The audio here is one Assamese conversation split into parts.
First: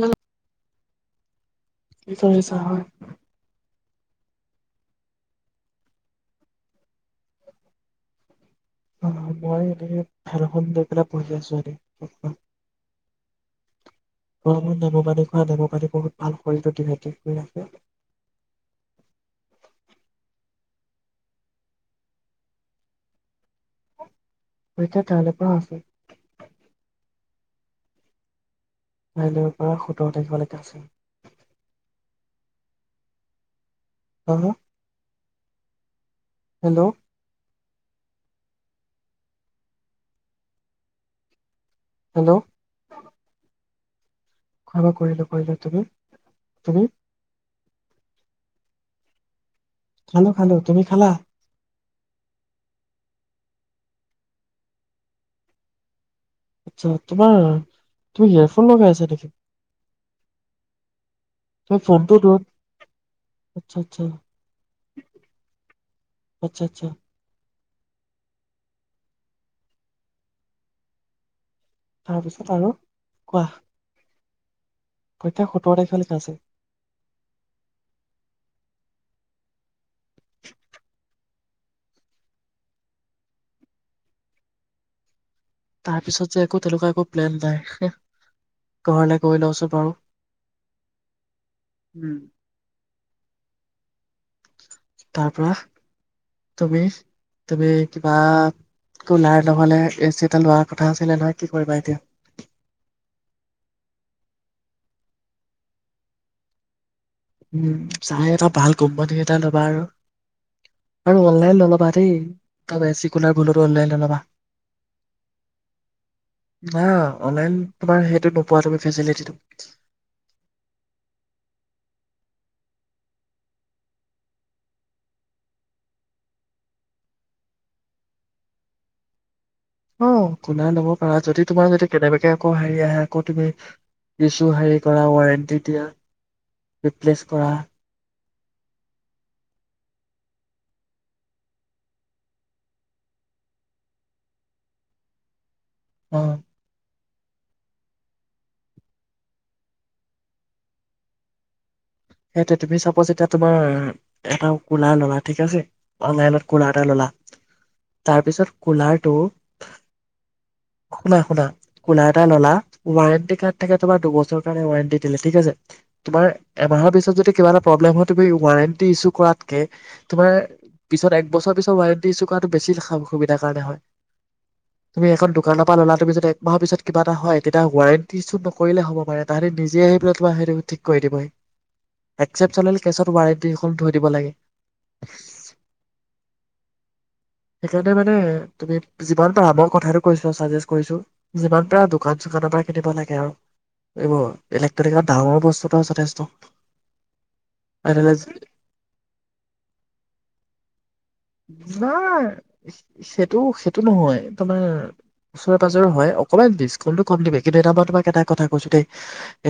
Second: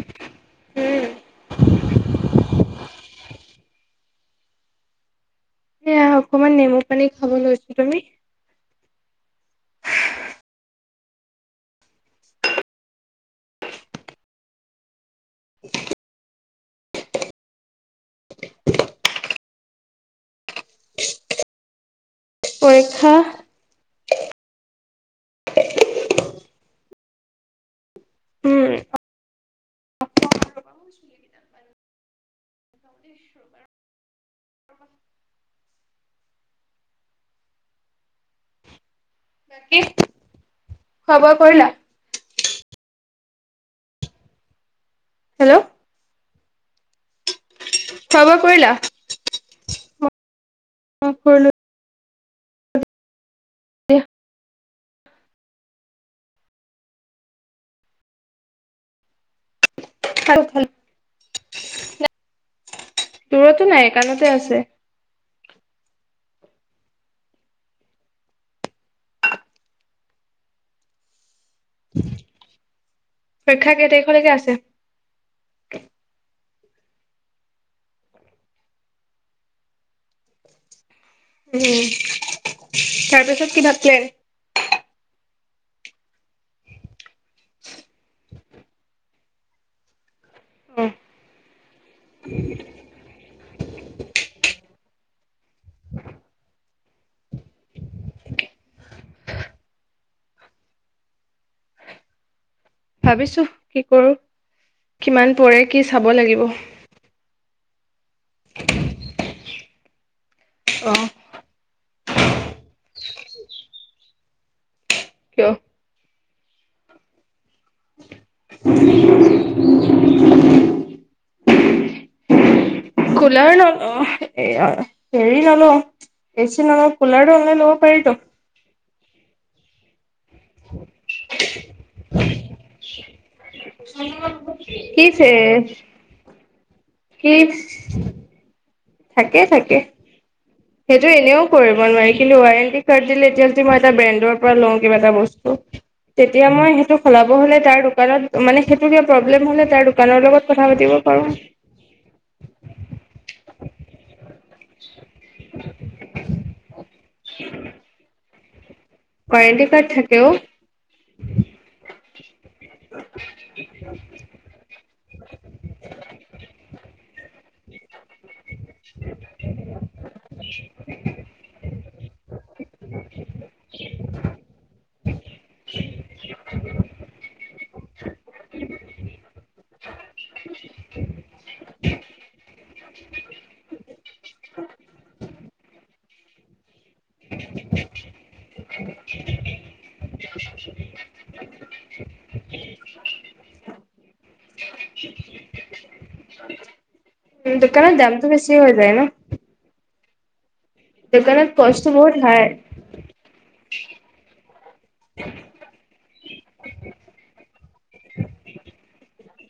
মানে উম [unintelligible] চা‌ হয়। এয়া অকমান নেমু পানী খাব লৈছোঁ, তুমি? অঁ মই এনেই ফেনখন লৈ পেলাই পঢ়ি আছো এনেই। গৰমত নেমু পানী খোৱা নেমু পানী বহুত ভাল শৰিৰটো ঠিক কৰি ৰাখে। পৰীক্ষা? পৰীক্ষা কাইলৈৰ পৰা আছে। উম। ৰাইলৰ পৰা সোতৰ থাকিব লাগা আছিল। [unintelligible] [unintelligible] হেল্লৌ' কি? খোৱা-বোৱা কৰিলা? হেল্লৌ' খোৱা - বোৱা কৰিলো কৰিলো, হেল্ল' তুমি তুমি? খোৱা বোৱা কৰিলা? খালো খালো, তুমি অ খালা? কৰিলো। [unintelligible] আচ্ছা তোমাৰ, তুমি হেয়াৰফোন লগাই আছা নেকি? খালো খালো মোৰ ফোনটো দু আটচ্ছা দূৰতো আটচ্ছা নাই আত্ছা কাণতে আছে আত্চ্ছা। তাৰপিছত আৰু কোৱা? পৰিক্ষা কেই তাৰিখলৈকে আছে? পৰীক্ষা সোতৰ তাৰিখলৈকে আছে। [inaudible] উম তাৰপিছত কি থাকলেন তাৰ পিছত যে একো তেনেকুৱা একো প্লেন নাই হেঁহ ঘৰলে গৈ লওঁছোন বাৰু। অ উম। তাপা [inaudible] তুমি, তুমি কিবা- কোলাৰ নহলে এ চি এটা লোৱাৰ কথা আছিলে নহয় কি কৰিবা এতিয়া? ভাবিছোহ কি কৰো কিমান পৰে কি চাব লাগিব? উম চাই এটা ভাল কোম্পানী এটা ল'বা আৰু। অ'। আৰু অনলাইন নলবা দেই, তাৰ চিকুলাৰ ভুলতো অনলাইন নলবা। কিয়? অ, অনলাইন তোমাৰ সেইটো নোপোৱা তুমি ফেচিলিটিটো। কুলাৰ নল অঁহ এ হেৰি অঁ হেৰি ললো। বেচি নলয় কোলাৰ টো অনলাইন ল'ব পাৰিতো। অ কুনাই ল'ব পাৰা যদি তোমাৰ যদি কেনেবাকে আকৌ হেৰি আহে আকৌ তুমি ইছু হেৰি কি কৰা ফে ৱাৰেণ্টি দিয়া। ৰিপ্লেচ কি? কৰা থাকে থাকে। সেইটো এনেও কৰিব নোৱাৰি কিন্তু ৱাৰেণ্টি কাৰ্ড দিলে এতিয়া মই এটা ব্ৰেণ্ডৰ পৰা লওঁ কিবা এটা বস্তু অ', তেতিয়া মই সেইটোক সলাব হ'লে তাৰ দোকানত মানে সেইটো কিবা প্ৰব্লেম হ'লে তাৰ দোকানৰ লগত কথা পাতিব পাৰো। সেই তুমি চাপজ এতিয়া তুমাৰ, এটা কুলাৰ ললা। ঠিক আছে, অনলাইনত কুলাৰ এটা ললা তাৰ পিছত কুলাৰ কোৱাৰেণ্টি কাৰ্ড থাকে অ',। শুনা শুনা কোলা এটা ললা, ৱাৰেণ্টি কাৰ্ড থাকে তোমাৰ দুবছৰৰ কাৰণে ৱাৰেণ্টি দিলে ঠিক আছে। তুমাৰ এমাহৰ পিছত যদি কিবা এটা প্ৰব্লেম হয় তুমি ৱাৰেন্টি ইছোঁ কৰাতকে, তোমাৰ পিছত এক বছৰ পাছত ৱাৰেণ্টি ইছোঁ কোৱাতটো বেছি খা- অসুবিধাৰ কাৰণে হয়। তুমি এখন দোকানৰ পৰা ল'লা, তুমিদি এক মাহৰ পিছ কিবা এটা হয় এতিয়া ৱাৰেণ্টি ইছো নকৰিলে হ'ব পাৰে তাহাঁতে নিজে আহি পাই তোম সেইটো ঠিক কৰি দিবহি। একচেপচন কেছত ৱাৰেণ্টি এখন থৈ দিব লাগে। [unintelligible] সেইকাৰণে মানে, তুমি যিমান পাৰ আমৰ কথাটো কছাজ কৰিছো। যিমান পাৰে দোকান-চোকানৰ পৰা কিনিব লাগে আৰু। এইবোৰ ইলেক্ট্ৰনিকৰ ডাঙৰ বস্তুটো যথেষ্ট। উম', দোকানৰ দামটো বেছি হৈ যায় ন'। দোকানত কষ্ট বহুত হাই নাই সেইটো- সেইটো নহয় তোমাৰ ওচৰে পাজৰে হয়। অকণমান ডিকাউণ্টো কম কিন্তু এটা মই এটা কথা কৈছো দে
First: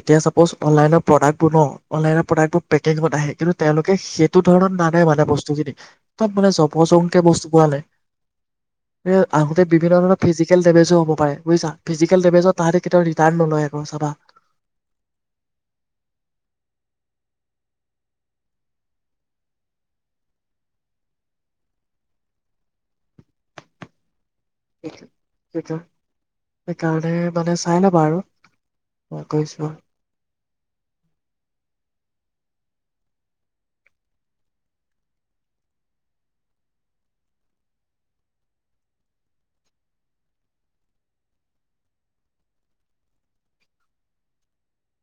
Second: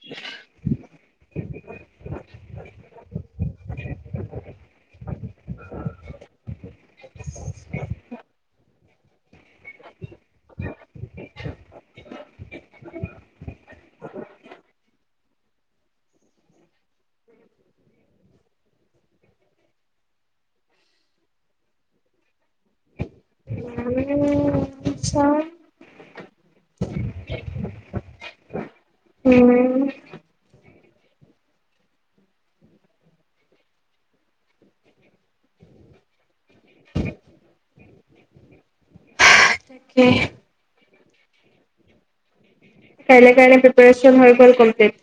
এতিয়া চাপ'জ অনলাইনৰ প্ৰডাক্ট বোৰ ন' অনলাইনৰ প্ৰডাক্টোৰ পেকেট আহে, তেওঁলোকে সেইটো ধৰণত নানে বস্তু খিনি একদম যম উপচংকে বস্তু ভৰালে আহোঁতে বিভিন্ন ধৰণৰ ফিজিকেল ডেমেজো হ'ব পাৰে বুজছা, ফিজিকেল ডেমেজ তাহঁ কেতিয়াও ৰিত্ৰান নলয় গ চাবা আমি। সেইকাৰণে মানে চাই লবা আৰু। [unintelligible] উম তাকে। কাইলে কাৰণে প্ৰিপাৰেচন হয় গ'ল কম্প্লিট।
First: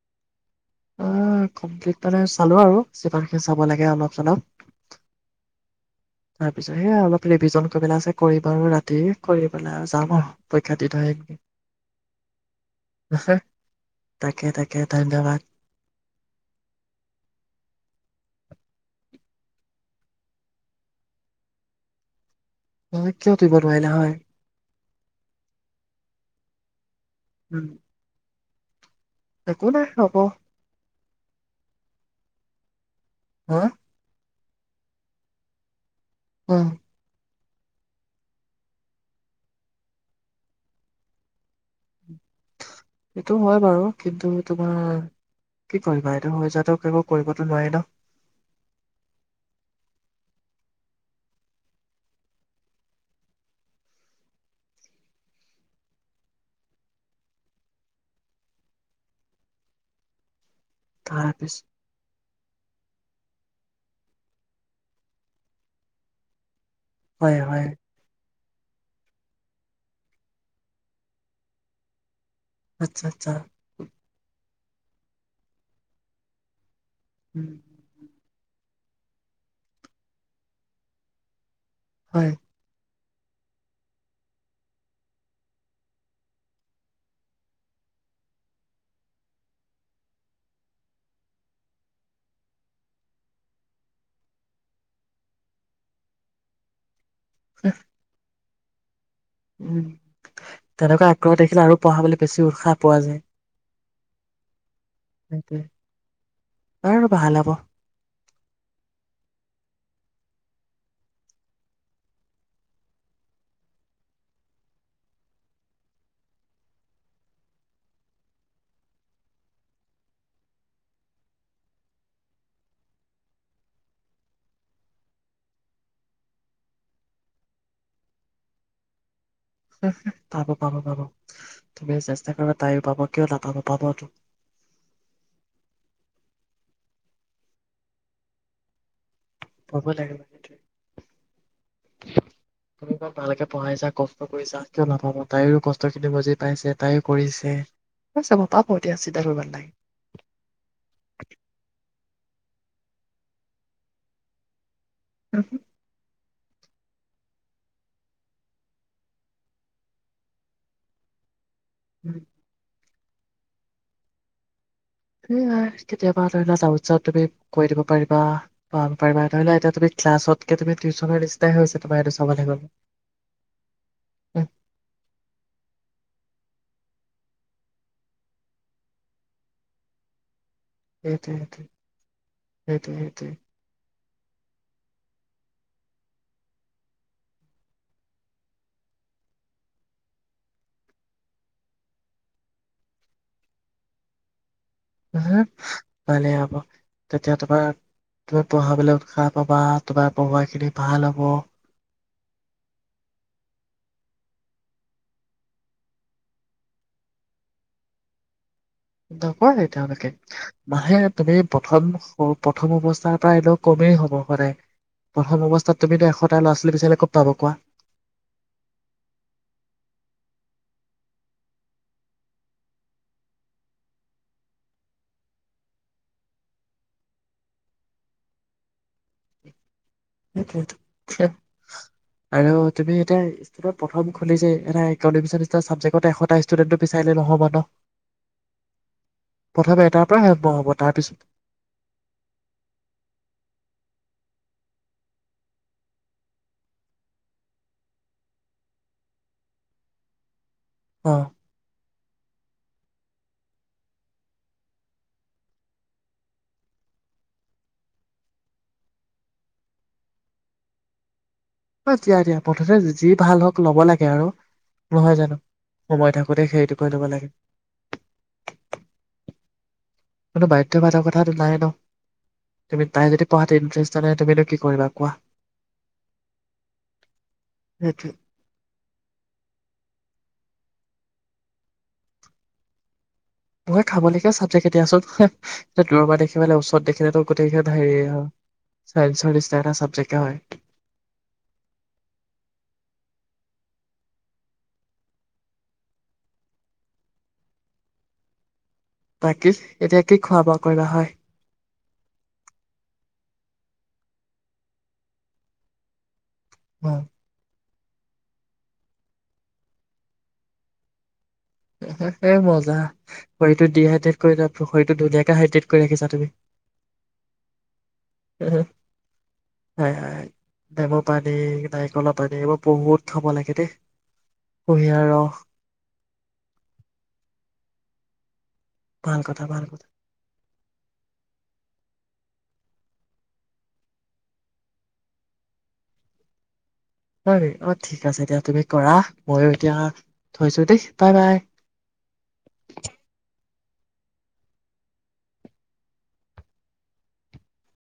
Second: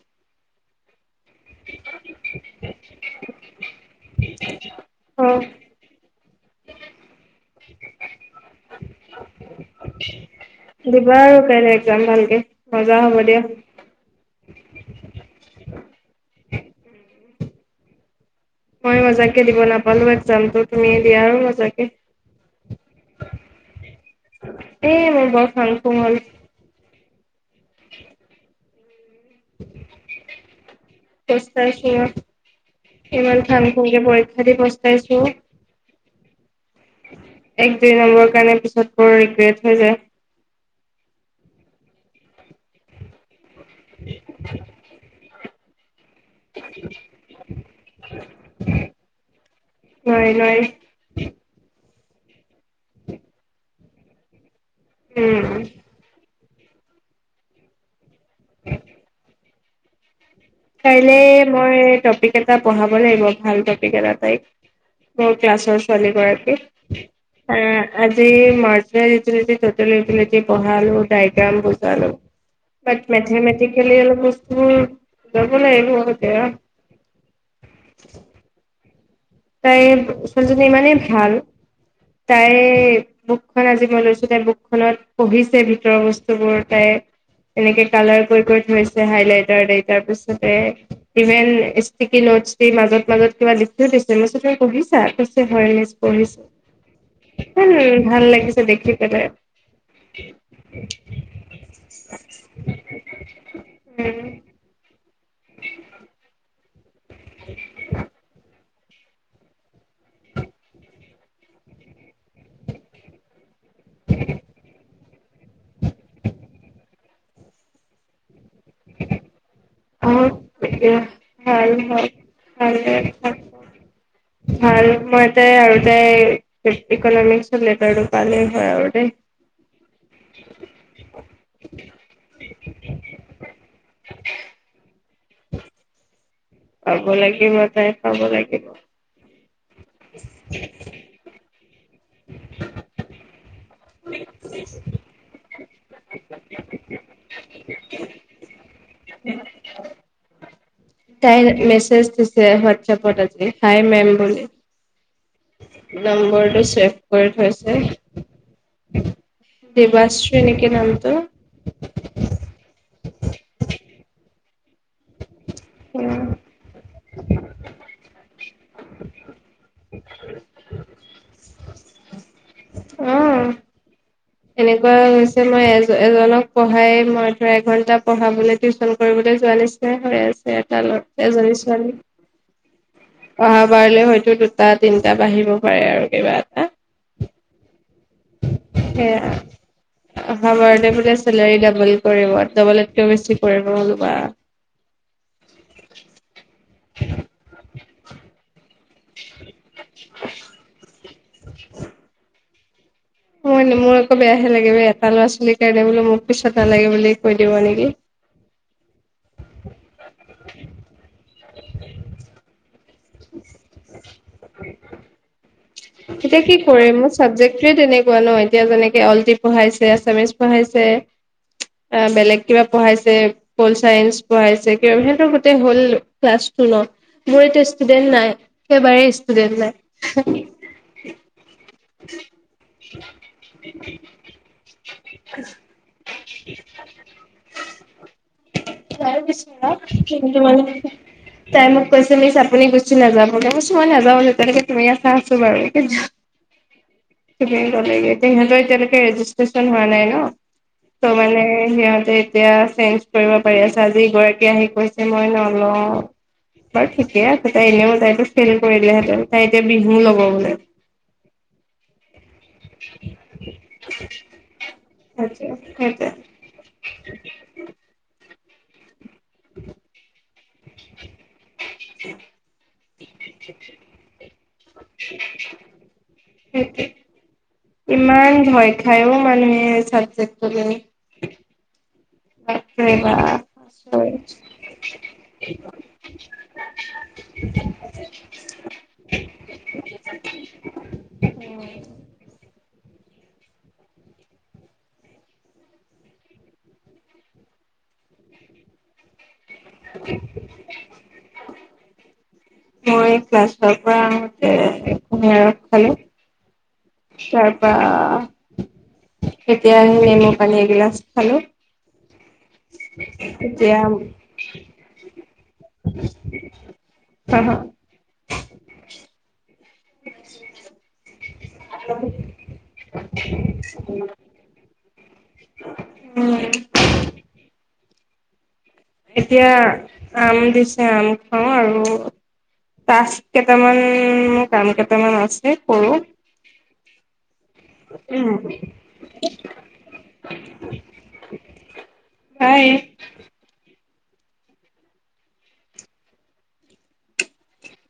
অ', কমপ্লিট মালে চালো আৰু, যিপাখি চাব লাগে অলপ-চলপ। অ',। তাৰ পিছত সেয়া অলপ ৰিভিজন কৰিবেলাই আছে, কৰিবাৰ ৰাতি কৰি পেলাই যাম আৰু পৰীক্ষা দি থৈ আহি বাৰু কালিলৈ এক্সজাম দিওঁ। ভালকে, মাজা দিয়া। তাকে- তাকে ধন্যবাদ। মই মজাকে দিব নাপালোঁ এক্সজামটো, তুমিয়ে দিয়া আৰু মজাকে। কিয় দিব নোৱাৰিলা হয় এ মই [unintelligible] উম। উম। একো নাই হব। তেইছ তাৰিখে, এইবাৰ হা ভাল কৰিলে কৰিম। তাকেই পষ্টাইছো। উম। এক দুই নম্বৰৰ কাৰণে পিছত বৰ ৰিগ্ৰেট হৈ যায়। এইটো হয় বাৰু, কিন্তু তোমাৰ কি কৰিবা। এইটো হৈ যোৱাত এক কৰিবটো নোৱাৰি ন। নহয়- নহয়। [inaudible] উম। [inaudible] কালিলৈ তাৰপিছত মই টপিক এটা পঢ়াব লাগিব, ভাল টপিক এটা তাইক। মোৰ ক্লাছৰ ছোৱালী গৰাকীক। হয় হয় উম। আজি মাচেন্ত ইউতিলিটি টোটেল ইউটিলিতী ডাইগ্ৰাম বুজালোঁ। আচ্ছা আচ্ছা মেথামেথিকেলি অলপ বস্তু ল'ব লাগিব এইকেইটা। উম। তাই ছোৱালীজনী ইমানেই ভাল। হয় তাই বুকখনত আজি মই লৈছো। তাইৰ বুকখনত পঢ়িছে ভিতৰৰ বস্তুবোৰ তাই এনেকে কালাৰ কৰি- কৰি থৈছে। হাইলাইটাৰ দিয়ে। তাৰ পিছতে ইভেন ষ্টিকি নোট মাজত- মাজত কিবা লিখিও লৈছে। কেমেছট্ৰি তই পঢ়িছা? [inaudible] হম, ভাল লাগিছে দেখি পেলাই। উম, তেনেকুৱা আগ্ৰহত দেখিলে আৰু পঢ়াবলৈ বেছি উৎসাহ পোৱা যায়। উম। তাকে, আৰু ভাল হ'ব। [inaudible] [unintelligible] ভাল মই তাই আৰু তাই ইকনমিক্স লেটাৰটো পালে হয় আৰু দেই। পাব- পাব- পাব তুমি চেষ্টা কৰিবা। তাইও পাব কিয় নাপাব পাবতো। [inaudible] পাব লাগিব তাই পাব লাগে। পাব দে, লাগ তুমি ক'ত ভালকে পঢ়াইছা কওক। কষ্ট কৰিছা। কিয় নাাপাব তাইও কষ্ট খিনি বুজি পাইছে তাইও কৰিছে। ঠিক আছে, মই পাব এতিয়া চিন্তা কৰিব নালাগে। তাই মেছেজ দিছে, হটছএপ হাই মেম বুলিলে। অ। নম্বৰটো চছেভ কৰি থৈছে। দেৱাশ্ৰী নেকি নামটো। উম। এ কেতিয়াবা ধৰি লোৱা [unintelligible] তুমি কৈ দিব পাৰিবা। পাৰিবা, ধৰি লোৱা এতিয়া তুমি ক্লাছতকে তুমি টিউশ্যনৰ নিচিনাই হৈছে তোমাক এইটো চাবলে গ'লে। অ'। উম, এনেকুৱা হৈছে মই এ এজনক পঢ়াই মই ধৰ এঘন্টা পঢ়াবলৈ টিউচন কৰিবলৈ যোৱা নিছি নাই হৈ আছে। [unintelligible] সেইটোৱে সেইটোৱে, সেইটোৱেই সেইটোৱেই। অহা বাৰলে হয়তো দুটা তিনিটা বাঢ়িব পাৰে আৰু কিবা। সেয়াই। অহা বাৰলে বোলে চেলাৰী ডাবল কৰিব, ডাবলতকেও বেছি কৰিব [unintelligible] ভালেই হ'ব, তেতিয়া তোমাৰ তুমি পঢ়াবলৈ উৎসাহ পাবা, তোমাৰ পঢ়োৱাখিনি ভাল হ'ব। [inaudible] মোৰ আকৌ বেয়াহে লাগে এটা ল'ৰা ছোৱালীৰ কাৰণে বোলো মোক পিছত নালাগে বুলি কৈ দিব নেকি। নকয় তেওঁলোকে, মাহে তুমি প্ৰথম প্ৰথম অৱস্থা পৰা এনেও কমেই হ'ব সদায় প্ৰথম অৱস্থাত তুমিতো এশটা এতিয়া ল'ৰা কি ছোৱালী কৰিম বিচাৰিলে ক'ত মোৰ পাব কোৱা চাবজেক্টয়ে তেনেকুৱা ন' এ এতিয়া যেনেকে অলটি পঢ়াইছে, আছামিজ পঢ়াইছে, বেলেগ কিবা পঢ়াইছে- হৈল চাইন্স পঢ়াইছে, সিহঁতৰো গোটেই হৈল ক্লাছটো ন'। মোৰ এতিয়া ষ্টুডেন্ট না, ই একেবাৰে ষ্টুডেন্ট নাই। সেইটোৱেইটো আৰু তুমি এতিয়া- প্ৰথম খুলিছে, এটা [unintelligible] চাবজেক্ট এশটা ষ্টুডেণ্টটো বিচাৰিলে নহ'ব ন। প্ৰথমে এটাৰ পৰা হে কিন্তু আৰম্ভ মানে হ'ব তাৰপিছত- তাই মোক কৈছে মিছ আপুনি গুচি নাযাবগে, মই কৈছোঁ মই নাযাওঁ যেতিয়ালৈকে তুমি আছা। আছোঁ বাৰু। [unintelligible] তাহাঁতৰ এতিয়ালৈকে ৰেজিষ্ট্ৰেচন হোৱা নাই ন' ত' অ মানে- সিহঁতে এতিয়া চেঞ্জ কৰিব পাৰি আছে, আজি এগৰাকী আহি কৈছে মই নলওঁ। বাৰু ঠিকেই আছে, তাই এনেইও তাইতো ফেইল কৰিলে হেঁতেন, তাই এতিয়া বিহু ল'ব বোলে। অঁ' দিয়া দিয়া প্ৰথতে যি ভাল হওঁক ল'ব লাগে আৰু। নহয় জানোঁ, সেইটোৱে সময় থাকোতে খেৰিটো কৰি ল'ব লাগে। [unintelligible] কোনো বাধ্য বাধা কথাটো নাই ন'। তুমি, তাই যদি পঢ়াতে ইণ্টাৰেষ্ট নাথাকে তুমিনো কি কৰিবা কোৱা। সেইটোৱে, সেইটোৱে ইমান- [unintelligible] [unintelligible] বাবৰে বা। ভয় খাবলগীয়া চাবজেক্টে দিয়াছোন। দূৰ পৰা দেখি পেলে ওচৰত দেখিলেতো গোটেইখিনি হেৰি চাইন্সৰ নিচনা এটা চাবজেক্টে হয়। বাকি এতিয়া কি খোৱা বোৱা কৰিবা হয়। মই ক্লাছৰ পৰা আহোঁ [unintelligible] উম। তাৰ পৰা এতিয়া সেই নেমু পানী এগিলাচ খালোঁ। এই মজা। শৰীৰটো এতিয়া ডিহাইড্ৰেট কৰি [unintelligible] শৰীৰটো ধুনীয়াকে হাইড্ৰেট কৰি ৰাখিছা তুমি। [inaudible] [inaudible] হয়, হয়, ডেমৰ পানী নাৰিকলৰ পানী এইবোৰ বহুত থ'ব লাগে দেই। কুঁহিয়াৰ ৰস। উম। ভাল কথা এতিয়া ভাল কথা। আম দিছে আম খাওঁ আৰু। টাস্ক কেইটামান মোৰ কাম কেইটামান আছে কৰো। হয়, অ' আছে উম, দিয়া তুমি কৰা ময়ো এতিয়া থৈছো দেই বাই বাই। বাই।